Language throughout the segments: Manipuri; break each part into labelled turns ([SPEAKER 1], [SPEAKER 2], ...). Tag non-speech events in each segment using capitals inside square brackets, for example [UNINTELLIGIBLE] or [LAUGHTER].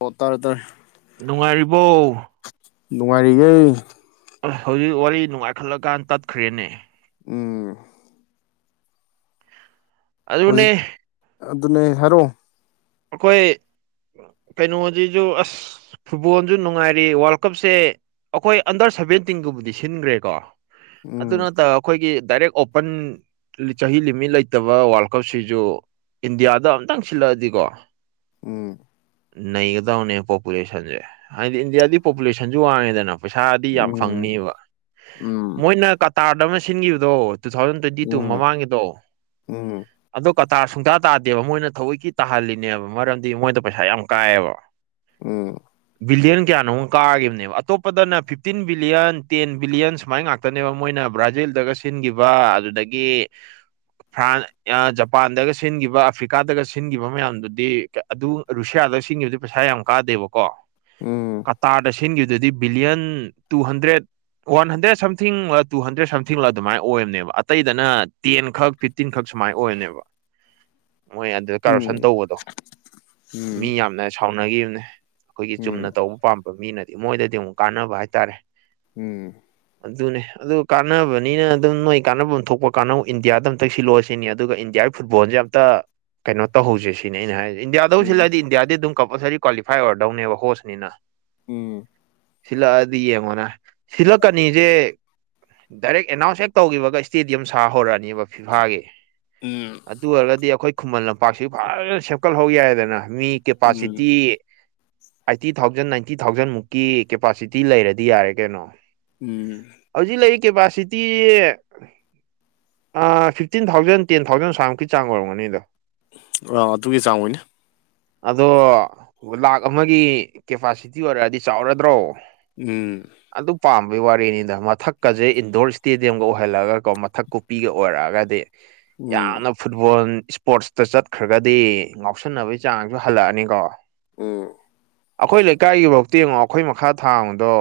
[SPEAKER 1] ꯑꯣ ꯇꯥꯔꯦ ꯇꯥꯔꯦ
[SPEAKER 2] ꯅꯨꯡꯉꯥꯏꯔꯤꯕꯣ
[SPEAKER 1] ꯅꯨꯡꯉꯥꯏꯔꯤꯌꯦ
[SPEAKER 2] ꯑꯁ ꯍꯧꯖꯤꯛ ꯋꯥꯔꯤ ꯅꯨꯡꯉꯥꯏꯈꯠꯂꯀꯥꯟ ꯇꯠꯈ꯭ꯔꯦꯅꯦ
[SPEAKER 1] ꯎꯝ
[SPEAKER 2] ꯑꯗꯨꯅꯦ
[SPEAKER 1] ꯍꯧꯖꯤꯛ ꯑꯗꯨꯅꯦ ꯍꯥꯏꯔꯛꯑꯣ
[SPEAKER 2] ꯑꯩꯈꯣꯏ ꯀꯩꯅꯣꯁꯤꯁꯨ ꯑꯁ ꯐꯨꯠꯕꯣꯜꯁꯨ ꯅꯨꯡꯉꯥꯏꯔꯤ ꯋꯥꯔꯜ ꯀꯞꯁꯦ ꯑꯩꯈꯣꯏ ꯑꯟꯗꯔ ꯁꯕꯦꯟꯇꯤꯟꯒꯨꯝꯕꯗꯤ ꯁꯤꯟꯈ꯭ꯔꯦꯀꯣ ꯑꯗꯨ
[SPEAKER 1] ꯎꯝ
[SPEAKER 2] ꯅꯠꯇ ꯑꯩꯈꯣꯏꯒꯤ ꯗꯥꯏꯔꯦꯛ ꯑꯣꯄꯟ ꯆꯍꯤ ꯂꯤꯃꯤꯠ ꯂꯩꯇꯕ ꯋꯥꯔꯜ ꯀꯞꯁꯤꯁꯨ ꯏꯟꯗꯤꯌꯥꯗ ꯑꯝꯇꯪ ꯁꯤꯜꯂꯛꯑꯗꯤꯀꯣ
[SPEAKER 1] ꯎꯝ
[SPEAKER 2] ꯅꯩꯒꯗꯕꯅꯦ ꯄꯣꯄꯨꯂꯦꯁꯟꯁꯦ ꯍꯥꯏꯗꯤ ꯏꯟꯗꯤꯌꯥꯗꯤ ꯄꯣꯄꯨꯂꯦꯁꯟꯁꯨ ꯋꯥꯡꯉꯦꯗꯅ ꯄꯩꯁꯥꯗꯤ ꯌꯥꯝ
[SPEAKER 1] ꯎꯝ
[SPEAKER 2] ꯐꯪꯅꯤꯕ ꯃꯣꯏꯅ ꯀꯇꯥꯔꯗ ꯑꯃ ꯁꯤꯟꯈꯤꯕꯗꯣ ꯇꯨ ꯊꯥꯎꯖꯟ
[SPEAKER 1] ꯎꯝ
[SPEAKER 2] ꯇ꯭ꯋꯦꯟꯇꯤ ꯇꯨ
[SPEAKER 1] ꯎꯝ
[SPEAKER 2] ꯃꯃꯥꯡꯒꯤꯗꯣ
[SPEAKER 1] ꯎꯝ
[SPEAKER 2] ꯑꯗꯣ ꯀꯇꯥꯔ ꯁꯨꯡꯇꯥ ꯇꯥꯗꯦꯕ ꯃꯣꯏꯅ ꯊꯧꯑꯣꯏꯒꯤ ꯇꯥꯍꯜꯂꯤ ꯅꯦꯕ ꯃꯔꯝꯗꯤ ꯃꯣꯏꯗ ꯄꯩꯁꯥ ꯌꯥꯝ ꯀꯥꯏꯑꯦꯕ
[SPEAKER 1] ꯎꯝ
[SPEAKER 2] ꯕꯤꯂꯤꯌꯟ ꯀꯌꯥꯅꯣꯃ ꯀꯥꯈꯤꯕꯅꯦꯕ ꯑꯇꯣꯞꯄꯗꯅ ꯐꯤꯞꯇꯤꯟ ꯕꯤꯂꯤꯌꯟ ꯇꯦꯟ ꯕꯤꯂꯤꯌꯟ ꯁꯨꯃꯥꯏꯅ ꯉꯥꯛꯇ ꯉꯛꯇꯅꯦꯕ ꯃꯣꯏꯅ ꯕ꯭ꯔꯥꯖꯤꯜꯗꯒ ꯁꯤꯟꯈꯤꯕ ꯑꯗꯨꯗꯒꯤ ꯐ꯭ꯔꯥꯟꯁ ꯑ ꯖꯄꯥꯟꯗꯒ ꯁꯤꯟꯈꯤꯕ ꯑꯐ꯭ꯔꯤꯀꯥꯗꯒ ꯁꯤꯟꯈꯤꯕ ꯃꯌꯥꯝꯗꯨ ꯗꯤ ꯑꯗꯨ ꯔꯨꯁꯤꯌꯥꯗꯒ ꯁꯤꯟꯈꯤꯕꯗꯨꯗꯤ ꯄꯩꯁꯥ ꯌꯥꯝ ꯀꯥꯗꯦꯕꯀꯣ
[SPEAKER 1] ꯎꯝ ꯎꯝ
[SPEAKER 2] ꯀꯇꯥꯔꯗ ꯇꯤꯟꯒꯤꯗꯨꯗꯤ billion two hundred one hundred ꯁꯝꯊꯤꯡꯂ ꯇꯨ ꯍꯟꯗ꯭ꯔꯦꯠ ꯁꯝꯊꯤꯡꯂ ꯑꯗꯨꯃꯥꯏꯅ ꯑꯣꯏꯕꯅꯦꯕ ꯑꯇꯩꯗꯅ ꯇꯦꯟ ꯈꯛ ꯐꯤꯞꯇꯤꯟꯈꯛ ꯁꯨꯃꯥꯏꯅ ꯑꯣꯏꯕꯅꯦꯕ
[SPEAKER 1] [INAUDIBLE]
[SPEAKER 2] ꯃꯣꯏ ꯑꯗꯨꯗ
[SPEAKER 1] ꯎꯝ
[SPEAKER 2] ꯀꯔꯞꯁꯟ
[SPEAKER 1] ꯎꯝ
[SPEAKER 2] ꯇꯧꯕꯗꯣ ꯃꯤ ꯌꯥꯝꯅ ꯁꯥꯎꯅꯈꯤꯕꯅꯦ ꯑꯩꯈꯣꯏꯒꯤ ꯆꯨꯝꯅ ꯇꯧꯕ ꯄꯥꯝꯕ ꯃꯤꯅꯗꯤ ꯃꯣꯏꯗꯗꯤ ꯑꯃꯨꯛ ꯀꯥꯟꯅꯕ ꯍꯥꯏꯇꯥꯔꯦ
[SPEAKER 1] ꯎꯝ
[SPEAKER 2] ꯑꯗꯨꯅꯦ ꯑꯗꯨ ꯀꯥꯟꯅꯕꯅꯤꯅ ꯑꯗꯨꯝ ꯅꯣꯏ ꯀꯥꯟꯅꯐꯝ ꯊꯣꯛꯄ ꯀꯥꯟꯅꯧ ꯏꯟꯗꯤꯌꯥꯗ ꯑꯝꯇꯛ ꯁꯤꯜꯂꯛꯑ‌ꯣ ꯁꯤꯅꯤ ꯑꯗꯨꯒ ꯏꯟꯗꯤꯌꯥꯒꯤ ꯐꯨꯠꯕꯣꯜꯁꯦ ꯌꯥꯝ ꯑꯝꯇ ꯀꯩꯅꯣ ꯇꯧꯍꯧꯁꯦ ꯁꯤꯅꯤ ꯅꯦ ꯑꯩꯅ ꯍꯥꯏꯁ‌ꯦ ꯏꯟꯗꯤꯌꯥꯗꯕꯨ
[SPEAKER 1] ꯎꯝ
[SPEAKER 2] ꯁꯤꯜꯂꯛꯑꯗꯤ ꯏꯟꯗꯤꯌꯥꯗꯤ ꯑꯗꯨꯝ ꯀꯝꯄꯜꯁꯔꯤ ꯀ꯭ꯋꯥꯂꯤꯐꯥꯏ ꯑꯣꯏꯔꯗꯧꯅꯦꯕ ꯍꯣꯁꯅꯤꯅ
[SPEAKER 1] ꯎꯝ
[SPEAKER 2] ꯁꯤꯜꯂꯛꯑꯗꯤ ꯌꯦꯡꯉꯣꯅ ꯁꯤꯜꯂꯛꯀꯅꯤꯁꯦ ꯗꯥꯏꯔꯦꯛ ꯑꯦꯅꯥꯎꯟꯁ ꯍꯦꯛ ꯇꯧꯈꯤꯕꯒ ꯏꯁꯇꯦꯗꯤꯌꯝ ꯁꯥ ꯍꯧꯔꯛꯑꯅꯦꯕ ꯐꯤꯐꯥꯒꯤ
[SPEAKER 1] ꯎꯝ
[SPEAKER 2] ꯑꯗꯨ ꯑꯣꯏꯔꯒꯗꯤ ꯑꯩꯈꯣꯏ ꯈꯨꯃꯟ ꯂꯝꯄꯥꯛꯁꯤ ꯐꯖꯅ ꯁꯦꯝꯀꯠꯍꯧ ꯌꯥꯔ‌ꯦꯗꯅ ꯃꯤ ꯀꯦꯄꯥꯁꯤꯇꯤ ꯑꯥꯏꯠꯇꯤ ꯊꯥꯎꯖꯟ ꯅꯥꯏꯟꯇꯤ ꯊꯥꯎꯖꯟꯃꯨꯛꯀꯤ ꯀꯦꯄꯥꯁꯤꯇꯤ ꯂꯩꯔꯗꯤ ꯌꯥꯔꯦ ꯀꯩꯅꯣ
[SPEAKER 1] ꯎꯝ
[SPEAKER 2] ꯍꯧꯖꯤꯛ ꯂꯩꯔꯤ ꯀꯦꯄꯥꯁꯤꯇꯤ ꯑꯥ ꯐꯤꯐꯇꯤꯟ ꯊꯥꯎꯖꯟ ꯇꯦꯟ ꯊꯥꯎꯖꯟ ꯁꯥꯏꯃꯨꯛꯀꯤ ꯆꯥꯡ ꯑꯣꯏꯔꯝꯒꯅꯤꯗ
[SPEAKER 1] ꯑꯥ ꯑꯗꯨꯒꯤ ꯆꯥꯡ ꯑꯣꯏꯅꯤ
[SPEAKER 2] ꯑꯗꯣ ꯂꯥꯛ ꯑꯃꯒꯤ ꯀꯦꯄꯥꯁꯤꯇꯤ ꯑꯣꯏꯔꯛꯑꯗꯤ ꯆꯥꯎꯔꯗ꯭ꯔꯣ
[SPEAKER 1] ꯎꯝ
[SPEAKER 2] ꯑꯗꯨ ꯄꯥꯝꯕꯒꯤ ꯋꯥꯔꯤꯅꯤꯗ ꯃꯊꯛꯀꯁꯦ ꯏꯟꯗꯣꯔ ꯏꯁꯇꯦꯗꯤꯌꯝꯒ ꯑꯣꯏꯍꯜꯂꯒꯀꯣ ꯃꯊꯛ ꯀꯨꯞꯄꯤꯒ ꯑꯣꯏꯔꯛꯑꯒꯗꯤ
[SPEAKER 1] ꯎꯝ
[SPEAKER 2] ꯌꯥꯝꯅ ꯐꯨꯠꯕꯣꯜ ꯏꯁꯄꯣꯔꯠꯁꯇ ꯆꯠ ꯆꯠꯈ꯭ꯔꯒꯗꯤ ꯉꯥꯎꯁꯟꯅꯕꯒꯤ ꯆꯥꯡꯁꯨ ꯍꯜꯂꯛꯑꯅꯤꯀꯣ
[SPEAKER 1] ꯎꯝ
[SPEAKER 2] ꯑꯩꯈꯣꯏ ꯂꯩꯀꯥꯏꯒꯤꯐꯧꯇ ꯌꯦꯡꯉꯣ ꯑꯩꯈꯣꯏ ꯃꯈꯥ ꯊꯥꯡꯕꯗꯣ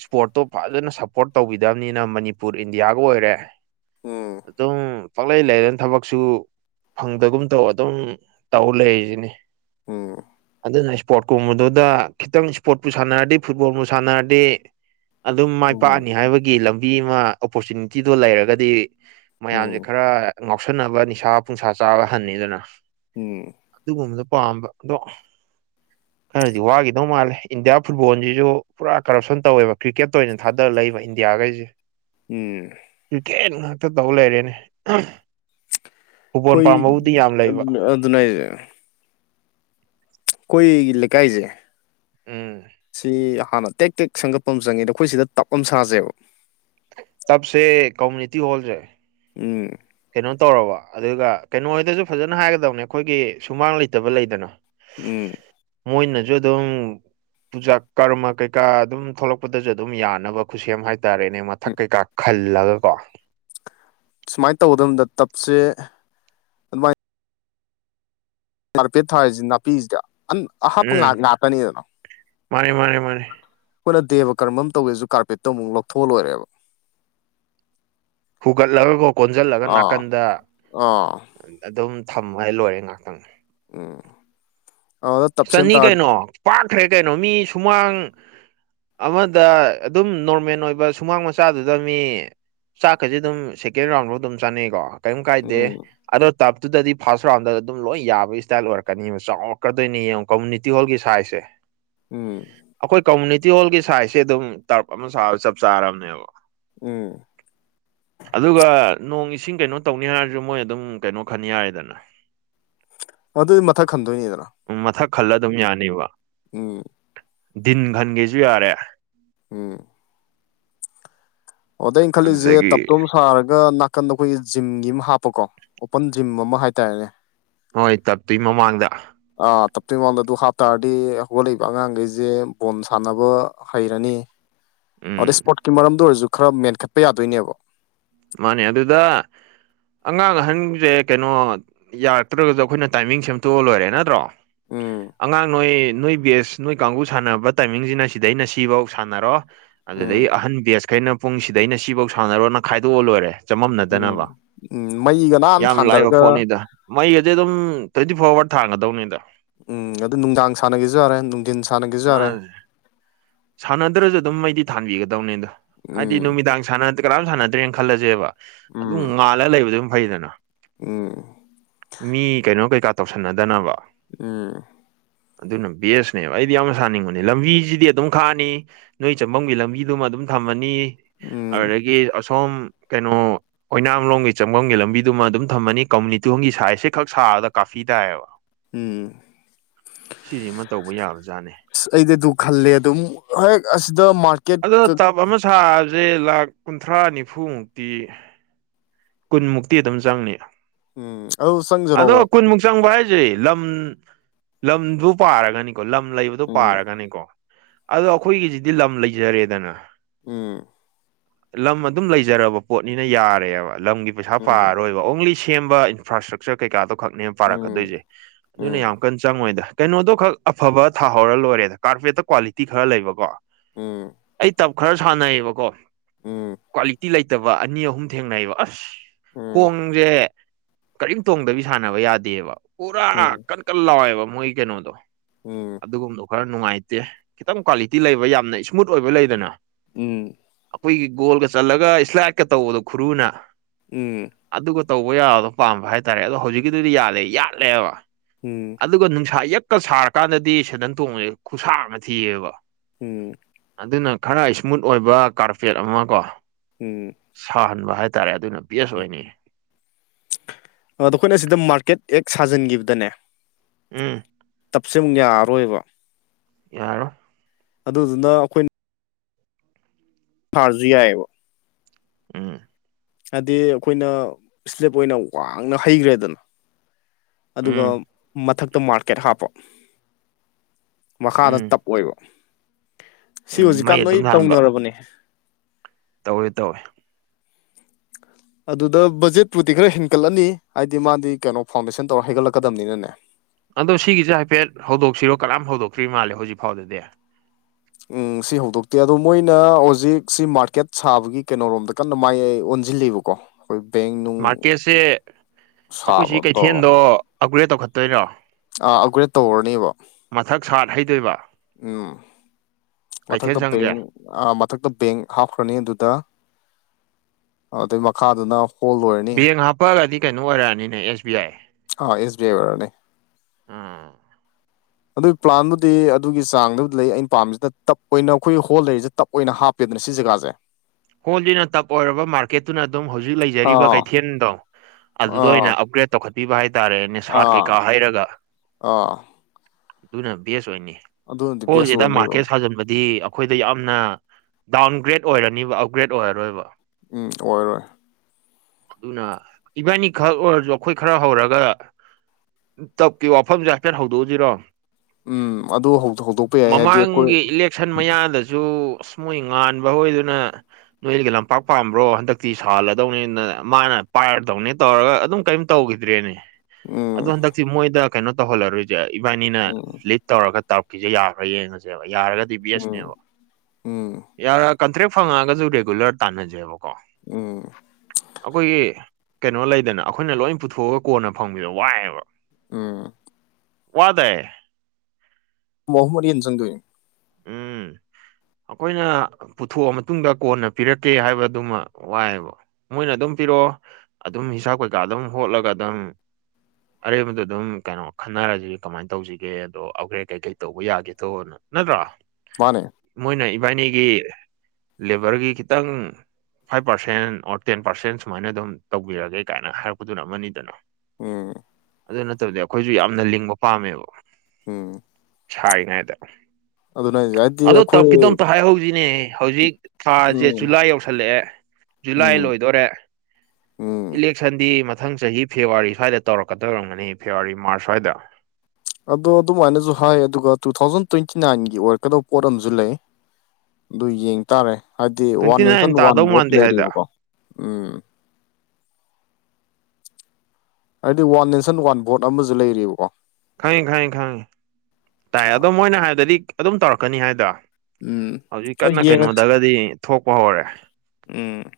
[SPEAKER 2] ꯏꯁꯄꯣꯔꯠꯇꯣ ꯐꯖꯅ ꯁꯞꯄꯣꯔꯠ ꯇꯧꯕꯤꯗꯕꯅꯤꯅ ꯃꯅꯤꯄꯨꯔ ꯏꯟꯗꯤꯌꯥꯒ ꯑꯣꯏꯔꯦ
[SPEAKER 1] ꯎꯝ
[SPEAKER 2] ꯑꯗꯨꯝ ꯄꯥꯛꯂꯩ ꯂꯩꯔꯅ ꯊꯕꯛꯁꯨ ꯐꯪꯗꯒꯨꯝ ꯇꯧ ꯑꯗꯨꯝ ꯇꯧ ꯂꯩꯁꯤꯅꯦ
[SPEAKER 1] ꯑꯣ
[SPEAKER 2] ꯑꯗꯨꯅ ꯏꯁꯄꯣꯔꯠꯀꯨꯝꯕꯗꯨꯗ ꯈꯤꯇꯪ ꯏꯁꯄꯣꯔꯠꯄꯨ ꯁꯥꯟꯅꯔꯗꯤ ꯐꯨꯠꯕꯣꯜꯕꯨꯨ ꯁꯥꯟꯅꯔꯗꯤ ꯑꯗꯨꯝ ꯃꯥꯏ
[SPEAKER 1] ꯎꯝ
[SPEAKER 2] ꯄꯥꯛꯑꯅꯤ ꯍꯥꯏꯕꯒꯤ ꯂꯝꯕꯤ ꯑꯃ ꯑꯣꯄꯣꯔꯆꯨꯅꯤꯇꯤꯗꯣ ꯂꯩꯔꯒꯗꯤ ꯃꯌꯥꯝꯁꯦ
[SPEAKER 1] ꯎꯝ ꯎꯝ
[SPEAKER 2] ꯈꯔ ꯉꯥꯎꯁꯟꯅꯕ ꯅꯤꯁꯥ ꯄꯨꯡꯁꯥ ꯆꯥꯕ ꯍꯟꯅꯤꯗꯅ
[SPEAKER 1] ꯎꯝ
[SPEAKER 2] ꯑꯗꯨꯒꯨꯝꯕꯗꯣ ꯄꯥꯝꯕꯗꯣ
[SPEAKER 1] [UNINTELLIGIBLE]
[SPEAKER 2] ꯈꯩꯅꯅꯗꯤ ꯋꯥꯈꯤꯗꯧ ꯃꯥꯜꯂꯦ ꯏꯟꯗꯤꯌꯥ ꯐꯨꯠꯕꯣꯜꯁꯤꯁꯨ ꯄꯨꯔꯥ ꯀꯔꯞꯁꯟ ꯇꯧꯋꯦꯕ ꯀ꯭ꯔꯤꯛꯀꯦꯠꯇ ꯑꯣꯏꯅ ꯊꯥꯗꯔ ꯂꯩꯕ ꯏꯟꯗꯤꯌꯥꯒꯩꯁꯤꯦ [UNINTELLIGIBLE]
[SPEAKER 1] ꯎ
[SPEAKER 2] ꯀ꯭ꯔꯤꯀꯦꯠ ꯉꯥꯛꯇ ꯇꯧꯕ ꯂꯩꯔꯦꯅꯦ ꯐꯨꯠꯕꯣꯜ
[SPEAKER 1] ꯑꯩꯈꯣꯏ
[SPEAKER 2] ꯄꯥꯝꯕꯕꯨꯗꯤ ꯌꯥꯝ ꯂꯩꯕ
[SPEAKER 1] ꯑꯗꯨꯅ ꯑꯩꯈꯣꯏꯒꯤ ꯂꯩꯀꯥꯏꯁꯦ
[SPEAKER 2] ꯎꯝ
[SPEAKER 1] ꯁꯤ ꯍꯥꯟꯅ ꯇꯦꯛ ꯇꯦꯛ ꯁꯦꯝꯒꯠꯄ ꯑꯃ ꯆꯪꯉꯦꯗ ꯑꯩꯈꯣꯏ ꯁꯤꯗ ꯇꯞ ꯑꯃ ꯁꯥꯖꯦꯕ
[SPEAKER 2] ꯇꯕꯁꯦ ꯀꯃꯨꯅꯤꯇꯤ ꯍꯜꯁ
[SPEAKER 1] ꯎꯝ
[SPEAKER 2] ꯀꯩꯅꯣ ꯇꯧꯔꯕ ꯑꯗꯨꯒ ꯀꯩꯅꯣ ꯍꯣꯏꯗꯁꯨ ꯐꯖꯅ ꯍꯥꯏꯒꯗꯕꯅꯦ ꯑꯩꯈꯣꯏꯒꯤ ꯁꯨꯃꯥꯡ ꯂꯩꯇꯕ ꯂꯩꯗꯅ
[SPEAKER 1] ꯎꯝ
[SPEAKER 2] ꯃꯣꯏꯅꯁꯨ ꯑꯗꯨꯝ ꯄꯨꯖꯥ ꯀꯔꯃ ꯀꯩꯀꯥ ꯑꯗꯨꯝ ꯊꯣꯛꯂꯛꯄꯗꯁꯨ ꯑꯗꯨꯝ ꯌꯥꯅꯕ ꯈꯨꯠꯁꯦꯝ ꯍꯥꯏꯦ ꯍꯥꯏꯇꯥꯔꯦꯅꯦ
[SPEAKER 1] ꯎꯝ
[SPEAKER 2] ꯃꯊꯛ ꯀꯩꯀꯥ ꯈꯜꯂꯒ ꯀꯣ
[SPEAKER 1] ꯁꯨꯃꯥꯏꯅ ꯇꯧꯕꯗꯕꯗ ꯇꯞꯁꯦ ꯃꯥꯔꯄꯦꯠ ꯊꯥꯔꯤꯁꯤ ꯅꯥꯄꯤꯁꯤꯗ ꯑꯍꯥꯞꯄ
[SPEAKER 2] ꯎꯝ
[SPEAKER 1] ꯉꯍꯥꯛ ꯉꯥꯛꯇꯅꯤꯗꯅ
[SPEAKER 2] ꯃꯥꯅꯦ ꯃꯥꯅꯦ ꯃꯥꯅꯦ
[SPEAKER 1] ꯑꯩꯈꯣꯏꯅ ꯗꯦꯕ ꯀꯔꯝ ꯇꯧꯗꯦꯁꯨ ꯀꯥꯔꯄꯦꯠꯇꯣ ꯑꯃꯨꯛ ꯂꯧꯊꯣꯛ ꯂꯣꯏꯔꯦꯕ
[SPEAKER 2] ꯍꯨꯒꯠꯂꯒꯒꯣ ꯀꯣꯟꯁꯤꯜꯂꯒ
[SPEAKER 1] ꯑꯥ
[SPEAKER 2] ꯅꯥꯀꯟꯗ
[SPEAKER 1] ꯑꯥ
[SPEAKER 2] ꯑꯗꯨꯝ ꯊꯝꯃꯒ ꯂꯣꯏꯔꯦ ꯉꯥꯏꯍꯥꯛꯇꯪꯅꯤ
[SPEAKER 1] ꯑꯣ
[SPEAKER 2] ꯆꯅꯤ ꯀꯩꯅꯣ ꯄꯥꯛꯈ꯭ꯔꯦ ꯀꯩꯅꯣ ꯃꯤ ꯁꯨꯃꯥꯡ ꯑꯃꯗ ꯑꯗꯨꯝ ꯅꯣꯔꯃꯦꯜ ꯑꯣꯏꯕ ꯁꯨꯃꯥꯡ ꯃꯆꯥꯗꯨꯗ ꯃꯤ ꯆꯥꯛꯀꯁꯤ ꯑꯗꯨꯝ ꯁꯦꯀꯦꯟ ꯔꯥꯎꯟꯐꯥꯎ ꯑꯗꯨꯝ ꯆꯥꯅꯩꯀꯣ ꯀꯔꯤꯝ ꯀꯥꯏꯗꯦ
[SPEAKER 1] ꯎꯝ
[SPEAKER 2] ꯑꯗꯣ ꯇꯞꯇꯨꯗꯗꯤ ꯐꯥꯔꯁ ꯔꯥꯎꯟꯗ ꯑꯗꯨꯝ ꯂꯣꯏ ꯌꯥꯕꯒꯤ ꯏꯁꯇꯥꯏꯜ ꯑꯣꯏꯔꯛꯀꯅꯤꯕ ꯆꯥꯎꯔꯛꯀ ꯅꯦ ꯌꯦꯡꯉꯣ ꯀꯝꯃꯨꯅꯤꯇꯤ ꯍꯣꯜꯒꯤ ꯁꯥꯏꯖꯁꯦ
[SPEAKER 1] ꯎꯝ
[SPEAKER 2] ꯑꯩꯈꯣꯏ ꯀꯃꯨꯅꯤꯇꯤ ꯐꯇꯤ ꯍꯣꯜꯒꯤ ꯁꯥꯏꯖꯁꯦ ꯑꯗꯨꯝ ꯇꯔꯞ ꯑꯃ ꯁꯥꯕ ꯆꯞ ꯆꯥꯔꯕꯅꯦꯕ
[SPEAKER 1] ꯎꯝ
[SPEAKER 2] ꯑꯗꯨꯒ ꯅꯣꯡ ꯏꯁꯤꯡ ꯀꯩꯅꯣ ꯇꯧꯅꯤ ꯍꯥꯏꯔꯁꯨ ꯃꯣꯏ ꯑꯗꯨꯝ ꯀꯩꯅꯣ ꯈꯟꯅꯤ ꯌꯥꯏꯗꯅ
[SPEAKER 1] ꯃ ꯑꯗꯨꯗꯤ ꯃꯊꯛ ꯈꯟꯗꯣꯏꯅꯤꯗꯅ
[SPEAKER 2] ꯎ ꯃꯊꯛ ꯈꯜꯂ ꯑꯗꯨꯝ ꯌꯥꯅꯤꯕ
[SPEAKER 1] ꯎꯝ
[SPEAKER 2] ꯗꯤꯟ ꯈꯟꯒꯦꯁꯨ ꯌꯥꯔꯦ
[SPEAKER 1] ꯎꯝ ꯑꯣꯗ ꯑꯩꯅ ꯈꯜꯂꯤꯁꯦ
[SPEAKER 2] ꯑꯗꯨꯗꯒꯤ
[SPEAKER 1] ꯇꯞꯇꯣꯞ ꯁꯥꯔꯒ ꯀꯟꯗ ꯑꯩꯈꯣꯏꯒꯤ ꯖꯤꯝꯒꯤ ꯑꯃ ꯍꯥꯞꯄꯀꯣ ꯑꯣꯄꯟ ꯖꯤꯝ ꯑꯃ ꯍꯥꯏꯇꯥꯔꯦꯅꯦ
[SPEAKER 2] ꯍꯣꯏ ꯇꯞꯇꯣꯏꯏ ꯃꯃꯥꯡꯗ
[SPEAKER 1] ꯑꯥ ꯇꯞꯇꯨ ꯃꯃꯥꯡꯗ ꯑꯗꯨ ꯍꯥꯞꯇꯥꯔꯗꯤ ꯍꯧꯒꯠꯂꯛꯏꯕ ꯑꯉꯥꯡꯈꯩꯁꯦ ꯕꯣꯜ ꯁꯥꯟꯅꯕ ꯍꯩꯔꯅꯤ ꯑꯗꯩ
[SPEAKER 2] ꯎꯝ
[SPEAKER 1] ꯁ꯭ꯄꯣꯔꯠꯀꯤ ꯃꯔꯝꯗ ꯑꯣꯏꯔꯁꯨ ꯈꯔ ꯃꯦꯟꯈꯠꯄ ꯌꯥꯗꯣꯏꯅꯦꯕ
[SPEAKER 2] ꯃꯥꯅꯦ ꯑꯗꯨꯗ ꯑꯉꯥꯡ ꯑꯍꯟꯁꯦ ꯀꯩꯅꯣ ꯌꯥꯔꯛꯇ꯭ꯔꯒꯁꯨ ꯑꯩꯈꯣꯏꯅ ꯇꯥꯏꯃꯤꯡ ꯁꯦꯝꯗꯣꯛꯑ ꯂꯣꯏꯔꯦ ꯅꯠꯇ꯭ꯔꯣ
[SPEAKER 1] ꯎꯝ
[SPEAKER 2] ꯑꯉꯥꯡ ꯅꯣꯏ ꯅꯣꯏ ꯕꯦꯁ ꯅꯣꯏ ꯀꯥꯡꯒꯨ ꯁꯥꯟꯅꯕ ꯇꯥꯏꯃꯤꯡꯁꯤꯅ ꯁꯤꯗꯩꯩꯅ ꯁꯤꯐꯧ ꯁꯥꯟꯅꯔꯣ ꯑꯗꯨꯗꯩ
[SPEAKER 1] ꯎꯝ
[SPEAKER 2] ꯑꯍꯟ ꯕꯦꯁꯈꯩꯅ ꯄꯨꯡ ꯁꯤꯗꯩꯅ ꯁꯤꯐꯧ ꯁꯥꯟꯅꯔꯣꯅ ꯈꯥꯏꯗꯣꯛꯑ ꯂꯣꯏꯔꯦ
[SPEAKER 1] ꯎꯝ
[SPEAKER 2] ꯆꯃꯝꯅꯗꯅꯕ
[SPEAKER 1] ꯎꯝ ꯃꯩꯒ ꯅꯥꯟꯅ
[SPEAKER 2] ꯌꯥꯝ ꯂꯥꯏꯕ
[SPEAKER 1] ꯊꯥꯟꯊꯔꯒ
[SPEAKER 2] ꯄꯣꯠꯅꯤꯗ ꯃꯩꯒꯁꯦ ꯑꯗꯨꯝ ꯇ꯭ꯋꯦꯟꯇꯤ ꯐꯣꯔ ꯑꯋꯥꯔ ꯊꯥꯡꯒꯗꯧꯅꯤꯗ
[SPEAKER 1] ꯎꯝ ꯑꯗꯨ ꯅꯨꯡꯗꯥꯡ ꯁꯥꯟꯅꯒꯦꯁꯨ ꯌꯥꯔꯦ ꯅꯨꯡꯊꯤꯟ ꯁꯥꯟꯅꯒꯦꯁꯨ ꯌꯥꯔꯦ
[SPEAKER 2] ꯁꯥꯟꯅꯗ꯭ꯔꯁꯨ ꯑꯗꯨꯝ ꯃꯩꯗꯤ ꯊꯥꯟꯕꯤꯒꯗꯧꯅꯤ ꯑꯗꯣ ꯍꯥꯏꯗꯤ
[SPEAKER 1] ꯎꯝ
[SPEAKER 2] ꯅꯨꯃꯤꯗꯥꯡꯅ ꯀꯅꯥꯝ ꯁꯥꯟꯅꯗ꯭ꯔꯦꯅ ꯈꯜꯂꯁꯦꯕ ꯑꯗꯨꯝ
[SPEAKER 1] ꯎꯝ
[SPEAKER 2] ꯉꯥꯜꯂꯒ ꯂꯩꯕꯗꯨ ꯑꯗꯨꯝ ꯐꯩꯗꯅ
[SPEAKER 1] ꯎꯝ
[SPEAKER 2] ꯃꯤ ꯀꯩꯅꯣ ꯀꯩꯀꯥ ꯇꯧꯁꯟꯅꯗꯅꯕ
[SPEAKER 1] ꯎꯝ
[SPEAKER 2] ꯑꯗꯨꯅ ꯕꯦꯁꯅꯦꯕ ꯑꯩꯗꯤ ꯌꯥꯝ ꯁꯥꯅꯤꯡꯕꯅꯦ ꯂꯝꯕꯤꯁꯤꯗꯤ ꯑꯗꯨꯝ ꯈꯥꯛꯑꯅꯤ ꯅꯣꯏ ꯆꯪꯐꯝꯒꯤ ꯂꯝꯕꯤꯗꯨꯃ ꯑꯗꯨꯝ ꯊꯝꯃꯅꯤ
[SPEAKER 1] ꯎꯝ
[SPEAKER 2] ꯑꯗꯨꯗꯒꯤ ꯑꯁꯣꯝ ꯀꯩꯅꯣ ꯑꯣꯏꯅꯥꯝꯂꯣꯝꯒꯤ ꯆꯪꯐꯝꯝꯒꯤ ꯂꯝꯕꯤꯗꯨꯃ ꯑꯗꯨꯝ ꯊꯝꯃꯅꯤ ꯀꯝꯃꯨꯅꯤꯇꯤ ꯍꯣꯝꯒꯤ ꯁꯥꯏꯠꯁꯦ ꯈꯛ ꯁꯥꯔꯒ ꯀꯥꯐꯤ ꯇꯥꯏꯌꯦꯕ
[SPEAKER 1] ꯎꯝ
[SPEAKER 2] ꯁꯤꯁꯤꯃ ꯇꯧꯕ ꯌꯥꯕꯖꯥꯠꯅꯦ
[SPEAKER 1] ꯁ ꯑꯩꯗꯤ ꯑꯗꯨ ꯈꯜꯂꯦ ꯑꯗꯨꯝ ꯍꯦꯛ ꯑꯁꯤꯗ ꯃꯥꯔꯀꯦꯠ
[SPEAKER 2] ꯑꯗꯨꯅ ꯇꯞ ꯑꯃ ꯁꯥꯕꯁꯦ ꯂꯥꯛ ꯀꯨꯟꯊ꯭ꯔꯥ ꯅꯤꯐꯨꯃꯨꯛꯇꯤ ꯀꯨꯟꯃꯨꯛꯇꯤ ꯑꯗꯨꯝ ꯆꯪꯅꯤ
[SPEAKER 1] ꯎꯝ ꯑꯗꯨ ꯆꯪꯖ ꯅꯣꯕꯣ
[SPEAKER 2] ꯑꯗꯣ ꯀꯨꯟꯃꯨꯛ ꯆꯪꯕ ꯍꯥꯏꯁꯦ ꯂꯝ ꯂꯝꯗꯨ ꯄꯥꯔꯒꯅꯤꯀꯣ ꯂꯝ ꯂꯩꯕꯗꯨ
[SPEAKER 1] ꯎꯝ
[SPEAKER 2] ꯄꯥꯔꯒꯅꯤꯀꯣ ꯑꯗꯣ ꯑꯩꯈꯣꯏꯒꯤꯁꯤꯗꯤ ꯂꯝ ꯂꯩꯖꯔꯦꯗꯅ
[SPEAKER 1] ꯎꯝ
[SPEAKER 2] ꯂꯝ ꯑꯗꯨꯝ ꯂꯩꯖꯔꯕ ꯄꯣꯠꯅꯤꯅ ꯌꯥꯔꯦꯕ ꯂꯝꯒꯤ ꯄꯩꯁꯥ
[SPEAKER 1] ꯎꯝ
[SPEAKER 2] ꯄꯥꯔꯔꯣꯏ ꯕ ꯑꯣꯡꯂꯤ ꯁꯦꯝꯕ ꯏꯟꯐ꯭ꯔ꯭ꯇ꯭ꯔꯛꯆꯔ ꯀꯩꯀꯥꯗꯣ ꯈꯛꯅꯦ
[SPEAKER 1] ꯎꯝ
[SPEAKER 2] ꯄꯥꯔꯛꯀꯗꯣꯏꯁꯦ ꯑꯗꯨꯅ
[SPEAKER 1] ꯎꯝ
[SPEAKER 2] ꯌꯥꯝ ꯀꯟꯅ ꯆꯪꯉꯣꯏꯗ ꯀꯩꯅꯣꯗꯣ ꯈꯛ ꯑꯐꯕ ꯊꯥꯍꯧꯔ ꯂꯣꯏꯔꯦꯗ ꯀꯥꯔꯄꯦꯠꯇ ꯀ꯭ꯋꯥꯂꯤꯇꯤ ꯈꯔ ꯂꯩꯕꯀꯣ
[SPEAKER 1] ꯎꯝ
[SPEAKER 2] ꯑꯩ ꯇꯞ ꯈꯔ ꯁꯥꯟꯅꯩꯌꯦꯕꯀꯣ
[SPEAKER 1] ꯎꯝ
[SPEAKER 2] ꯀ꯭ꯋꯥꯂꯤꯇꯤ ꯂꯩꯇꯕ ꯑꯅꯤ ꯑꯍꯨꯝ ꯊꯦꯡꯅꯩꯌꯦꯕ ꯑꯁ
[SPEAKER 1] ꯎꯝ
[SPEAKER 2] ꯈꯣꯡꯁꯦ ꯀꯔꯤꯝꯇꯣꯡꯗꯕꯤ ꯁꯥꯟꯅꯕ ꯌꯥꯗꯦꯕ
[SPEAKER 1] ꯎꯝ
[SPEAKER 2] ꯄꯨꯔꯥ ꯀꯟ ꯀꯟ ꯂꯥꯎꯋꯦꯕ ꯃꯣꯏꯒꯤ ꯀꯩꯅꯣꯗꯣ
[SPEAKER 1] ꯎꯝ ꯎꯝ
[SPEAKER 2] ꯑꯗꯨꯒꯨꯝꯕꯗꯣ ꯈꯔ ꯅꯨꯡꯉꯥꯏꯇꯦ ꯈꯤꯇꯪ ꯀ꯭ꯋꯥꯂꯤꯇꯤ ꯂꯩꯕ ꯌꯥꯝꯅ ꯏꯁꯃꯨꯠ ꯑꯣꯏꯕ ꯂꯩꯗꯅ
[SPEAKER 1] ꯎꯝ
[SPEAKER 2] ꯑꯩꯈꯣꯏꯒꯤ ꯒꯣꯜꯒ ꯆꯠꯂꯒ ꯏꯁꯂꯥꯏꯠꯀ ꯇꯧꯕꯗꯣ ꯈꯨꯔꯨꯅ
[SPEAKER 1] ꯎꯝ
[SPEAKER 2] ꯑꯗꯨꯒ ꯇꯧꯕ ꯌꯥꯕꯗꯣ ꯄꯥꯝꯕ ꯍꯥꯏꯇꯥꯔꯦ ꯑꯗꯣ ꯍꯧꯖꯤꯛꯀꯤꯗꯨꯗꯤ ꯌꯥꯗꯦ ꯌꯥꯠꯂꯦꯕ
[SPEAKER 1] ꯎꯝ
[SPEAKER 2] ꯑꯗꯨꯒ ꯅꯨꯡꯁꯥ ꯌꯛꯀ ꯁꯥꯔꯀꯥꯟꯗꯗꯤ ꯁꯦꯟꯗꯟ ꯊꯣꯡꯕꯁꯦ ꯈꯨꯁꯥ ꯑꯃ ꯊꯤꯌꯦꯕ
[SPEAKER 1] ꯎꯝ
[SPEAKER 2] ꯑꯗꯨꯅ ꯈꯔ ꯏꯁꯃꯨꯠ ꯑꯣꯏꯕ ꯀꯥꯔꯄꯦꯠ ꯑꯃ ꯀꯣ
[SPEAKER 1] ꯎꯝ
[SPEAKER 2] ꯁꯥꯍꯟꯕ ꯍꯥꯏꯇꯥꯔꯦ ꯑꯗꯨꯅ ꯕꯦꯁ ꯑꯣꯏꯅꯤ
[SPEAKER 1] ꯑꯗꯣ ꯑꯩꯈꯣꯏꯅ ꯁꯤꯗ ꯃꯥꯔꯀꯦꯠ ꯍꯦꯛ ꯁꯥꯖꯟꯈꯤꯕꯗꯅꯦ
[SPEAKER 2] ꯎꯝ
[SPEAKER 1] ꯇꯞꯁꯦ ꯑꯃꯨꯛ ꯌꯥꯔꯔꯣꯏꯕ
[SPEAKER 2] ꯌꯥꯔꯔꯣꯏ
[SPEAKER 1] ꯑꯗꯨꯗꯨꯅ ꯑꯩꯈꯣꯏꯅ ꯐꯥꯔꯖꯨ ꯌꯥꯌꯦꯕ
[SPEAKER 2] ꯑ
[SPEAKER 1] ꯍꯥꯏꯗꯤ ꯑꯩꯈꯣꯏꯅ ꯏꯁꯂꯦꯞ ꯑꯣꯏꯅ ꯋꯥꯡꯅ ꯍꯩꯈ꯭ꯔꯦꯗꯅ ꯑꯗꯨꯒ
[SPEAKER 2] ꯎꯝ
[SPEAKER 1] ꯃꯊꯛꯇ ꯃꯥꯔꯀꯦꯠ ꯍꯥꯞꯄ ꯃꯈꯥꯗ
[SPEAKER 2] ꯎꯝ
[SPEAKER 1] ꯇꯞ ꯑꯣꯏꯕ ꯁꯤ
[SPEAKER 2] ꯎꯝ
[SPEAKER 1] ꯍꯧꯖꯤꯛꯀꯥꯟ
[SPEAKER 2] ꯃꯩ
[SPEAKER 1] ꯅꯣꯏ
[SPEAKER 2] ꯑꯗꯨꯝ
[SPEAKER 1] ꯇꯧꯅꯔꯕꯅꯦ
[SPEAKER 2] ꯇꯧꯏ ꯇꯧꯏ
[SPEAKER 1] ꯑꯗꯨꯗ ꯕꯖꯦꯠꯄꯨꯗꯤ ꯈꯔ ꯍꯦꯟꯀꯠꯂꯅꯤ ꯍꯥꯏꯗꯤ ꯃꯥꯗꯤ ꯀꯩꯅꯣ ꯐꯥꯎꯟꯗꯦꯁꯟ ꯇꯧꯔ ꯍꯩꯒꯠꯂꯛꯀꯗꯕꯅꯤꯅꯅꯦ
[SPEAKER 2] ꯑꯗꯣ ꯁꯤꯒꯤꯁꯦ ꯍꯥꯏꯐꯦꯠ ꯍꯧꯗꯣꯛꯁꯤꯔꯣ ꯀꯔꯝ ꯍꯧꯗꯣꯛꯇ꯭ꯔꯤ ꯃꯥꯜꯂꯦ ꯍꯧꯖꯤꯛꯐꯥꯎꯗꯗꯤ
[SPEAKER 1] ꯎꯝ ꯁꯤ ꯍꯧꯗꯣꯛꯇꯦ ꯑꯗꯣ ꯃꯣꯏꯅ ꯍꯧꯖꯤꯛ ꯁꯤ ꯃꯥꯔꯀꯦꯠ ꯁꯥꯕꯒꯤ ꯀꯩꯅꯣꯔꯣꯝꯗ ꯀꯟꯅ ꯃꯥꯏ ꯑꯣꯟ ꯖꯤꯜꯂꯤꯕꯨꯀꯣ ꯑꯩꯣꯏ ꯦꯡꯅ [UNINTELLIGIBLE]
[SPEAKER 2] ꯃꯥꯔꯀꯦꯠꯁꯦ ꯑꯩꯈꯣꯏ ꯁꯤ
[SPEAKER 1] ꯇꯧꯔꯒ
[SPEAKER 2] ꯀꯩꯊꯦꯜꯗꯣ ꯑꯞꯒ꯭ꯔꯦꯗ ꯇꯧꯈꯠꯇꯣꯏꯔꯣ
[SPEAKER 1] ꯑꯞꯒ꯭ꯔꯦꯗ ꯇꯧꯔꯅꯦꯕ
[SPEAKER 2] ꯃꯊꯛ ꯁꯥꯠ ꯍꯩꯗꯣꯏꯕ
[SPEAKER 1] ꯎꯝ
[SPEAKER 2] ꯀꯩꯊꯦꯜ
[SPEAKER 1] ꯃꯊꯗ ꯄ
[SPEAKER 2] ꯁꯪꯁꯦ
[SPEAKER 1] ꯃꯊꯛꯇ ꯕꯦꯡ ꯍꯥꯞꯈ꯭ꯔꯅꯤ ꯑꯗꯨꯗ ꯑꯗꯨꯏ ꯃꯈꯥꯗꯨꯅ ꯍꯣꯜ ꯑꯣꯏꯔꯅꯤ
[SPEAKER 2] ꯕꯦꯡ ꯍꯥꯞꯄꯛꯂꯗꯤ ꯀꯩꯅꯣ ꯑꯣꯏꯔꯛꯑꯅꯤꯅꯦ ꯑꯦꯁ ꯕꯤ ꯑꯥꯏ
[SPEAKER 1] ꯑꯥ ꯑꯦꯁ ꯕꯤ ꯑꯥꯏ ꯋꯥꯔꯅꯦ
[SPEAKER 2] ꯎꯝ
[SPEAKER 1] ꯑꯗꯨꯒꯤ ꯄ꯭ꯂꯥꯟꯗꯨꯗꯤ ꯑꯗꯨꯒꯤ ꯆꯥꯡꯗꯨꯕꯨꯗꯤ ꯂꯩ ꯑꯩꯅ ꯄꯥꯝꯃꯤꯁꯤꯗ ꯇꯞ ꯑꯣꯏꯅ ꯑꯩꯈꯣꯏ ꯍꯣꯜ ꯂꯩꯔꯤꯁꯦ ꯇꯞ ꯑꯣꯏꯅ ꯍꯥꯞꯄꯦꯗꯅ ꯁꯤ ꯖꯒꯥꯁꯦ
[SPEAKER 2] ꯍꯣꯂꯤꯅ ꯇꯞ ꯑꯣꯏꯔꯕ ꯃꯥꯔꯀꯦꯠꯇꯨꯅ ꯑꯗꯨꯝ ꯍꯧꯖꯤꯛ ꯂꯩꯖꯔꯤꯕ
[SPEAKER 1] ꯑꯥ
[SPEAKER 2] ꯀꯩꯊꯦꯜꯗꯣ ꯑꯗꯨꯗ
[SPEAKER 1] ꯑꯥ
[SPEAKER 2] ꯑꯣꯏꯅ ꯑꯞꯒ꯭ꯔꯦꯗ ꯇꯧꯈꯠꯄꯤꯕ ꯍꯥꯏꯇꯥꯔꯦꯅꯦ ꯁꯥꯠ
[SPEAKER 1] ꯑꯥ
[SPEAKER 2] ꯀꯩꯀꯥ ꯍꯩꯔꯒ
[SPEAKER 1] ꯑꯥ
[SPEAKER 2] ꯑꯗꯨꯅ ꯕꯦꯁ ꯑꯣꯏꯅꯤ
[SPEAKER 1] ꯑꯗꯨꯅꯗꯤ ꯕꯦꯁ
[SPEAKER 2] ꯍꯣꯜꯁꯤꯗ
[SPEAKER 1] ꯑꯣꯏꯅꯤꯕ
[SPEAKER 2] ꯃꯥꯔꯀꯦꯠ ꯁꯥꯖꯤꯟꯕꯗꯤ ꯑꯩꯈꯣꯏꯗ ꯌꯥꯝꯅ ꯗꯥꯎꯟꯒ꯭ꯔꯦꯗ ꯑꯣꯏꯔꯅꯤꯕ ꯑꯞꯒ꯭ꯔꯦꯗ ꯑꯣꯏꯔꯔꯣꯏꯕ
[SPEAKER 1] ꯎꯝ ꯑꯣꯏꯔꯣꯏ
[SPEAKER 2] ꯑꯗꯨꯅ ꯏꯕꯥꯅꯤ ꯈꯛ ꯑꯣꯏꯔꯁꯨ ꯑꯩꯈꯣꯏ ꯈꯔ ꯍꯧꯔꯒ ꯇꯞꯀꯤ ꯋꯥꯐꯝꯁꯦ ꯍꯥꯏꯐꯦꯠ ꯍꯧꯗꯣꯛꯎꯁꯤꯔꯣ
[SPEAKER 1] ꯎꯝ ꯑꯗꯨ ꯍꯧꯗꯣꯛꯄ ꯌꯥꯏ ꯍꯥꯏꯗꯤ ꯑꯩꯈꯣꯏ
[SPEAKER 2] ꯑꯦꯛꯁꯟ ꯃꯌꯥꯗꯁꯨ ꯑꯁ ꯃꯣꯏ ꯉꯥꯟꯕ ꯍꯣꯏꯗꯨꯅ ꯅꯣꯏꯗꯒꯤ ꯂꯝꯄꯥꯛ ꯄꯥꯝꯕ꯭ꯔꯣ ꯍꯟꯗꯛꯇꯤ ꯁꯥꯍꯜꯂꯗꯧꯅꯤꯅ ꯃꯥꯅ ꯄꯥꯏꯔꯗꯧꯅꯦ ꯇꯧꯔꯒ ꯑꯗꯨꯝ ꯀꯔꯤ ꯇꯧꯈꯤꯗ꯭ꯔꯦꯅꯦ
[SPEAKER 1] ꯎꯝ
[SPEAKER 2] ꯑꯗꯣ ꯍꯟꯗꯛꯁꯤ ꯃꯣꯏꯗ ꯀꯩꯅꯣ ꯇꯧꯍꯜꯂꯔꯣꯏꯁꯦ ꯏꯕꯥꯅꯤꯅ
[SPEAKER 1] ꯎꯝ
[SPEAKER 2] ꯇꯧꯔꯒ ꯇꯥꯔꯛꯀꯤꯁꯦ ꯌꯥꯈ꯭ꯔꯥ ꯌꯦꯡꯉꯁꯦꯕ ꯌꯥꯔꯒꯗꯤ
[SPEAKER 1] ꯎꯝ
[SPEAKER 2] ꯕꯁꯅꯦꯕ
[SPEAKER 1] ꯎꯝ ꯎꯝ
[SPEAKER 2] ꯌꯥꯔ ꯀꯟꯇ꯭ꯔꯦꯛ ꯐꯪꯉꯛꯑꯒꯁꯨ ꯔꯦꯒꯨꯂꯔ ꯇꯥꯟꯅꯖꯩꯑꯕꯀꯣ
[SPEAKER 1] ꯎꯝ
[SPEAKER 2] ꯑꯩꯈꯣꯏꯒꯤ ꯀꯩꯅꯣ ꯂꯩꯗꯅ ꯑꯩꯈꯣꯏꯅ ꯂꯣꯏ ꯄꯨꯊꯣꯛꯑꯒ ꯀꯣꯟꯅ ꯐꯪꯕꯗ ꯋꯥꯏꯑꯦꯕ
[SPEAKER 1] ꯎ
[SPEAKER 2] ꯋꯥꯗ
[SPEAKER 1] ꯃꯣꯍꯃꯨꯗ ꯏꯟꯖꯟꯗꯨꯣꯏꯏ
[SPEAKER 2] ꯎꯝ
[SPEAKER 1] [UNINTELLIGIBLE]
[SPEAKER 2] ꯑꯩꯈꯣꯏꯅ ꯄꯨꯊꯣꯛꯑ ꯃꯇꯨꯡꯗ ꯀꯣꯟꯅ ꯄꯤꯔꯛꯀꯦ ꯍꯥꯏꯕꯗꯨꯃ ꯋꯥꯏꯑꯕ ꯃꯣꯏꯅ ꯑꯗꯨꯝ ꯄꯤꯔꯛꯑꯣ ꯑꯗꯨꯝ ꯍꯤꯡꯤꯁꯥ ꯀꯩꯀꯥ ꯑꯗꯨꯝ ꯍꯣꯠꯂꯒ ꯑꯗꯨꯝ ꯑꯔꯦꯝꯕꯗꯨ ꯑꯗꯨꯝ ꯀꯩꯅꯣ ꯈꯟꯅꯔꯁꯤꯒꯦ ꯀꯃꯥꯏꯅ ꯇꯧꯁꯤꯒꯦ ꯑꯗꯣ ꯑꯞꯒ꯭ꯔꯦ ꯀꯩꯀꯩ ꯇꯧꯕ ꯌꯥꯒꯦ ꯇꯣꯅ ꯅꯠꯇꯠꯇ꯭ꯔꯣ
[SPEAKER 1] ꯃꯥꯅꯦ
[SPEAKER 2] ꯃꯣꯏꯅ ꯏꯕꯥꯅꯤꯒꯤ ꯂꯦꯕꯔꯒꯤ ꯈꯤꯇꯪ five percent or ten percent ꯁꯨꯃꯥꯏꯅ ꯑꯗꯨꯝ ꯇꯧꯕꯤꯔꯒꯦ ꯀꯥꯏꯅ ꯍꯥꯏꯔꯛꯄꯗꯨꯅ ꯑꯃꯅꯤꯗꯅ
[SPEAKER 1] ꯎꯝ
[SPEAKER 2] ꯑꯗꯨ ꯅꯠꯇꯕꯗꯤ ꯑꯩꯈꯣꯏꯁꯨ ꯌꯥꯝꯅ ꯂꯤꯡꯕ ꯄꯥꯝꯃꯦꯕ
[SPEAKER 1] ꯎꯝ
[SPEAKER 2] ꯁꯥꯔꯤꯉꯩꯗ
[SPEAKER 1] ꯑꯗꯨꯅ ꯍꯥꯏꯁꯦ ꯍꯥꯏꯗꯤ
[SPEAKER 2] ꯑꯗꯣ
[SPEAKER 1] ꯑꯩꯈꯣꯏ
[SPEAKER 2] ꯈꯤꯇꯣꯝꯇ ꯍꯥꯏꯍꯧꯁꯤꯅꯦ ꯍꯧꯖꯤꯛ ꯊꯥꯁꯦ
[SPEAKER 1] ꯎꯝ
[SPEAKER 2] ꯖꯨꯂꯥꯏ ꯌꯧꯁꯜꯂꯛꯑꯦ ꯖꯨꯂꯥꯏ
[SPEAKER 1] ꯎꯝ
[SPEAKER 2] ꯂꯣꯏꯗꯣꯔꯦ
[SPEAKER 1] ꯎꯝ
[SPEAKER 2] ꯏꯂꯦꯛꯁꯟꯗꯤ ꯃꯊꯪ ꯆꯍꯤ ꯐꯦꯕꯋꯥꯔꯤ ꯁ꯭ꯋꯥꯏꯗ ꯇꯧꯔꯛꯀꯗꯧꯔꯝꯒꯅꯤ ꯐꯦꯕꯋꯥꯔꯤ ꯃꯥꯔꯁ ꯁ꯭ꯋꯥꯏꯗ
[SPEAKER 1] ꯑꯗꯣ ꯑꯗꯨꯃꯥꯏꯅꯁꯨ ꯍꯥꯏ ꯑꯗꯨꯒ ꯇꯨ ꯊꯥꯎꯖꯟ ꯇ꯭ꯋꯦꯟꯇꯤ ꯅꯥꯏꯟꯒꯤ ꯑꯣꯏꯔꯛꯀꯗꯕ ꯄꯣꯠ ꯑꯃꯁꯨ ꯂꯩ ꯑꯗꯨ ꯌꯦꯡꯇꯥꯔꯦ ꯍꯥꯏꯕꯗꯤ one
[SPEAKER 2] twenty nine
[SPEAKER 1] nation one
[SPEAKER 2] ꯇꯥꯗꯧ
[SPEAKER 1] ꯚꯣꯠ
[SPEAKER 2] ꯃꯥꯟꯗꯦ ꯍꯥꯏꯗ
[SPEAKER 1] ꯂꯩꯔꯤꯕꯀꯣ ꯎꯝ ꯍꯥꯏꯗꯤ ꯋꯥꯟ ꯅꯦꯁꯟ ꯋꯥꯟ ꯚꯣꯠ ꯑꯃꯖꯨ ꯂꯩꯔꯤꯕꯀꯣ
[SPEAKER 2] ꯈꯪꯉꯦ ꯈꯪꯉꯦ ꯈꯪꯉꯦ ꯇꯥꯏ ꯑꯗꯣ ꯃꯣꯏꯅ ꯍꯥꯏꯕꯗꯗꯤ ꯑꯗꯨꯝ ꯇꯧꯔꯛꯀꯅꯤ ꯍꯥꯏꯗꯔꯣ
[SPEAKER 1] ꯎꯝ
[SPEAKER 2] ꯍꯧꯖꯤꯛ
[SPEAKER 1] ꯍꯣꯏ
[SPEAKER 2] ꯀꯟꯅ
[SPEAKER 1] ꯌꯦꯡꯉꯁꯤ
[SPEAKER 2] ꯀꯩꯅꯣꯗꯒꯗꯤ ꯊꯣꯛꯄ ꯍꯧꯔꯦ
[SPEAKER 1] ꯎꯝ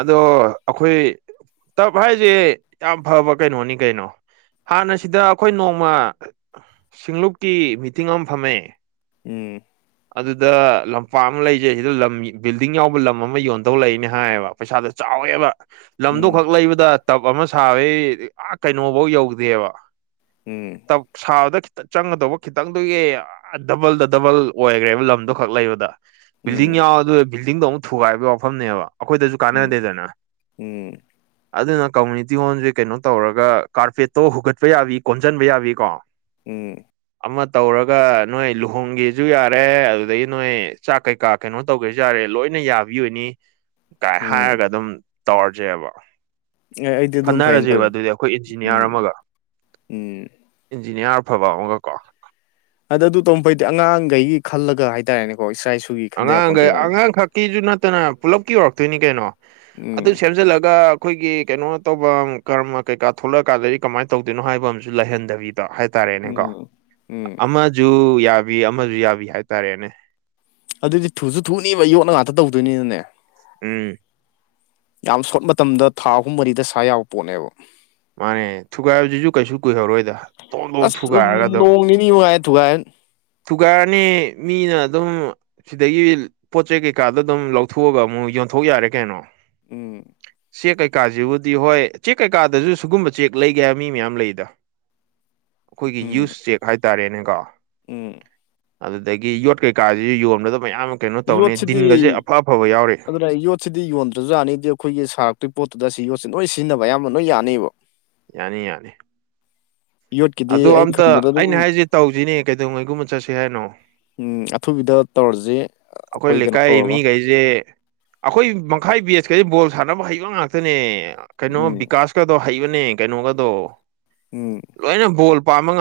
[SPEAKER 2] ꯑꯗꯣ ꯑꯈꯣꯏ ꯇꯞ ꯍꯥꯏꯖꯦ ꯌꯥꯝ ꯐꯕ ꯀꯩꯅꯣꯅꯤ ꯀꯩꯅꯣ ꯍꯥꯟꯅꯁꯤꯗ ꯑꯈꯣꯏ ꯅꯣꯡꯃ ꯁꯤꯡꯂꯨꯞꯀꯤ ꯃꯤꯇꯤꯡ ꯑꯝ ꯐꯝꯃꯦ
[SPEAKER 1] ꯎꯝ
[SPEAKER 2] ꯑꯗꯨꯗ ꯂꯝꯄꯥꯛ ꯑꯃ ꯂꯩꯖꯩ ꯁꯤꯗ ꯂꯝ ꯕꯤꯜꯗꯤꯡ ꯌꯥꯎꯕ ꯂꯝ ꯑꯃ ꯌꯣꯟꯗꯧ ꯂꯩꯏꯅꯦ ꯍꯥꯏꯌꯦꯕ ꯄꯩꯁꯥꯗꯣ ꯆꯥꯎꯋꯦꯕ ꯂꯝꯗꯣ
[SPEAKER 1] ꯎꯝ
[SPEAKER 2] ꯈꯛ ꯂꯩꯕꯗ ꯇꯞ ꯑꯃ ꯁꯥꯕꯒꯤ ꯑ ꯀꯩꯅꯣꯐꯧ ꯌꯧꯗꯦꯕ
[SPEAKER 1] ꯎꯝ
[SPEAKER 2] ꯇꯞ ꯁꯥꯕꯗ ꯈꯤꯇ ꯆꯪꯒꯗꯧꯕ ꯈꯤꯇꯪꯗꯨꯒꯤ ꯑ ꯗꯕꯜ ꯗ ꯗꯕꯜ ꯑꯣꯏꯒ꯭ꯔꯦꯕ ꯂꯝꯗꯣ ꯈꯛ ꯂꯩꯕꯗ ꯕꯤꯜꯗꯤꯡ
[SPEAKER 1] ꯎꯝ
[SPEAKER 2] ꯌꯥꯎ ꯑꯗꯨ ꯕꯤꯜꯗꯤꯡꯗꯣ ꯑꯃꯨꯛ ꯊꯨꯒꯥꯏꯕꯩ ꯋꯥꯐꯝꯅꯦꯕ ꯑꯈꯣꯏꯗꯖꯨ ꯀꯥꯟꯅꯗꯦꯗꯅ
[SPEAKER 1] ꯎꯝ ꯎꯝ
[SPEAKER 2] ꯑꯗꯨꯅ ꯀꯝꯃꯨꯅꯤꯇꯤ ꯍꯣꯜꯖꯦ ꯀꯩꯅꯣ ꯇꯧꯔꯒ ꯀꯥꯔꯄꯦꯠꯇꯣ ꯍꯨꯒꯠꯄ ꯌꯥꯕꯤ ꯀꯣꯟꯖꯤꯟꯕ ꯌꯥꯕꯤ ꯀꯣ
[SPEAKER 1] ꯎꯝ
[SPEAKER 2] ꯑꯃ ꯇꯧꯔꯒ ꯅꯣꯏ ꯂꯨꯍꯣꯡꯒꯦ ꯖꯨ ꯌꯥꯔꯦ ꯑꯗꯨꯗꯒꯤ ꯅꯣꯏ ꯆꯥꯛ ꯀꯩꯀꯥ ꯀꯩꯅꯣ ꯇꯧꯒꯦꯖꯨ ꯌꯥꯔꯦ ꯂꯣꯏꯅ ꯌꯥꯕꯤ ꯑꯣꯏꯅꯤ ꯀꯥꯏ
[SPEAKER 1] ꯎꯝ
[SPEAKER 2] ꯍꯥꯏꯔꯒ ꯑꯗꯨꯝ ꯇꯧꯔꯖꯦꯕ
[SPEAKER 1] ꯑꯦ ꯑꯩꯗꯤ ꯑꯗꯨꯝ ꯐꯩꯅ
[SPEAKER 2] ꯈꯟꯅꯔꯖꯦꯕ
[SPEAKER 1] ꯈꯜꯂꯦ
[SPEAKER 2] ꯑꯗꯨꯗꯤ ꯑꯩꯈꯣꯏ ꯏꯟꯖꯤꯅꯤꯌꯥꯔ
[SPEAKER 1] ꯎꯝ
[SPEAKER 2] ꯑꯃꯒ
[SPEAKER 1] ꯎꯝ
[SPEAKER 2] ꯏꯟꯖꯤꯅꯤꯌꯥꯔ ꯑꯐꯕ ꯑꯃꯒꯀꯣ
[SPEAKER 1] ꯑꯗ ꯑꯗꯨ ꯇꯧ ꯐꯩꯗꯤ ꯑꯉꯥꯡꯒꯩꯒꯤ ꯈꯜꯂꯒ ꯍꯥꯏꯇꯥꯔꯦꯅꯦꯀꯣ ꯏꯁꯥ ꯏꯁꯨ
[SPEAKER 2] ꯑꯉꯥꯡꯒꯩ ꯑꯉꯥꯡꯈꯛꯀꯤꯖꯨ ꯅꯠꯇꯅ ꯄꯨꯂꯞꯀꯤ ꯑꯣꯏꯔꯛꯇꯣꯏꯅꯤ ꯀꯩꯅꯣ
[SPEAKER 1] ꯎꯝ
[SPEAKER 2] ꯑꯗꯨ ꯁꯦꯝꯖꯤꯜꯂꯒ ꯑꯩꯈꯣꯏꯒꯤ ꯀꯩꯅꯣ ꯇꯧꯕ ꯀꯔꯃ ꯀꯩꯀꯥ ꯊꯣꯛꯂꯛꯑꯀꯥꯟꯗꯗꯒꯤ ꯀꯃꯥꯏꯅ ꯇꯧꯗꯣꯏꯅꯣ ꯍꯥꯏꯕ ꯑꯃꯁꯨ ꯂꯩꯍꯟꯗꯕꯤꯗ ꯇꯣ ꯍꯥꯏꯇꯥꯔꯦꯅꯦꯀꯣ
[SPEAKER 1] ꯎꯝ ꯎꯝ
[SPEAKER 2] ꯑꯃꯖꯨ ꯌꯥꯕꯤ ꯑꯃꯖꯨ ꯌꯥꯕꯤ ꯍꯥꯏꯇꯥꯔꯦꯅꯦ
[SPEAKER 1] ꯑꯗꯨꯗꯤ ꯊꯨꯖꯨ ꯊꯨꯅꯤꯕ ꯌꯣꯠꯅ ꯉꯥꯛꯇ ꯇꯧꯗꯣꯏꯅꯤꯅꯅꯦ
[SPEAKER 2] ꯎꯝ
[SPEAKER 1] ꯌꯥꯝ ꯁꯣꯔꯠ ꯃꯇꯝꯗ ꯊꯥ ꯑꯍꯨꯝ ꯃꯔꯤꯗ ꯁꯥ ꯌꯥꯕ ꯄꯣꯠꯅꯦꯕ
[SPEAKER 2] ꯃꯥꯅꯦ ꯊꯨꯒꯥꯏꯕꯖꯤꯖꯨ ꯀꯩꯁꯨ ꯀꯨꯏꯍꯧꯔꯣꯏꯗ ꯇꯣꯟ ꯇꯣꯡ
[SPEAKER 1] ꯑꯁ
[SPEAKER 2] ꯊꯨꯒꯥꯏꯔꯒ ꯑꯗꯨꯝ
[SPEAKER 1] [UNINTELLIGIBLE] ꯊꯨꯒꯥꯏꯔꯅꯤ
[SPEAKER 2] ꯊꯨꯒꯥꯏꯔꯅꯤ ꯃꯤꯅ ꯑꯗꯨꯝ ꯁꯤꯗꯒꯤ ꯄꯣꯠꯆꯩ ꯀꯩꯀꯥꯗꯣ ꯑꯗꯨꯝ ꯂꯧꯊꯣꯛꯑꯒ ꯑꯃꯨꯛ ꯌꯣꯟꯊꯣꯛ ꯌꯥꯔꯦ ꯀꯩꯅꯣ
[SPEAKER 1] ꯎꯝ
[SPEAKER 2] ꯆꯦꯛ ꯀꯩꯀꯥꯖꯤꯕꯨꯗꯤ ꯍꯣꯏ ꯆꯦꯛ ꯀꯩꯀꯥꯗꯖꯨ ꯁꯨꯒꯨꯝꯕ ꯆꯦꯛ ꯂꯩꯒꯦ ꯍꯥꯏꯕ ꯃꯤ ꯃꯌꯥꯝ ꯂꯩꯗ ꯑꯩꯈꯣꯏꯒꯤ
[SPEAKER 1] ꯎꯝ
[SPEAKER 2] ꯌꯨꯁ ꯆꯦꯛ ꯍꯥꯏꯇꯥꯔꯦꯅꯦꯀꯣ
[SPEAKER 1] ꯎꯝ
[SPEAKER 2] ꯑꯗꯨꯗꯒꯤ ꯌꯣꯠ ꯀꯩꯀꯥꯖꯤꯗꯤ ꯌꯣꯟꯕꯗ ꯃꯌꯥꯝ ꯑꯃ ꯀꯩꯅꯣ ꯇꯧꯅꯤ ꯗꯤꯟꯒꯁꯦ ꯑꯐ ꯑꯐꯕ ꯌꯥꯎꯔꯤ
[SPEAKER 1] ꯁꯤꯗꯤ ꯌꯣꯟꯗ꯭ꯔꯖꯨ ꯌꯥꯅꯤꯗꯤ ꯑꯩꯈꯣꯏꯒꯤ ꯁꯥꯔꯛꯇꯣꯏ ꯄꯣꯠꯇꯨꯗ ꯑꯁꯤ ꯌꯣꯠꯁꯦ ꯂꯣꯏ ꯁꯤꯖꯤꯟꯅꯕ ꯑꯌꯥꯝꯕ ꯂꯣꯏ ꯌꯥꯅꯤꯕ
[SPEAKER 2] ꯌꯥꯅꯤ ꯌꯥꯅꯤ
[SPEAKER 1] ꯌꯣꯠꯀꯤꯗꯤ
[SPEAKER 2] ꯑꯗꯣ
[SPEAKER 1] ꯑꯩꯅ
[SPEAKER 2] ꯑꯝꯇ
[SPEAKER 1] ꯈꯟꯕꯗ
[SPEAKER 2] ꯑꯩꯅ
[SPEAKER 1] ꯑꯗꯨꯝ
[SPEAKER 2] ꯍꯥꯏꯖꯦ ꯇꯧꯖꯤꯅꯦ ꯀꯩꯗꯧꯉꯩꯒꯨꯝꯕ ꯆꯠꯁꯤ ꯍꯥꯏꯅꯣ
[SPEAKER 1] ꯎꯝ ꯑꯊꯨꯕꯤꯗ ꯇꯧꯔꯖꯤ
[SPEAKER 2] ꯑꯈꯣꯏ ꯂꯩꯀꯥꯏ ꯃꯤꯒꯩꯖꯤ ꯖꯦ ꯑꯩꯈꯣꯏ ꯃꯈꯥꯏ ꯕꯦꯁꯀꯩꯖꯦ ꯕꯣꯜ ꯁꯥꯟꯅꯕ ꯍꯩꯕ ꯉꯥꯛꯇꯅꯦ ꯀꯩꯅꯣ
[SPEAKER 1] ꯎꯝ
[SPEAKER 2] ꯕꯤꯀꯥꯁ ꯀꯗꯣ ꯍꯩꯕꯅꯦ ꯀꯩꯅꯣꯒꯗꯣ
[SPEAKER 1] ꯎꯝ
[SPEAKER 2] ꯂꯣꯏꯅ ꯕꯣꯜ ꯄꯥꯝꯕ ꯉꯥꯛ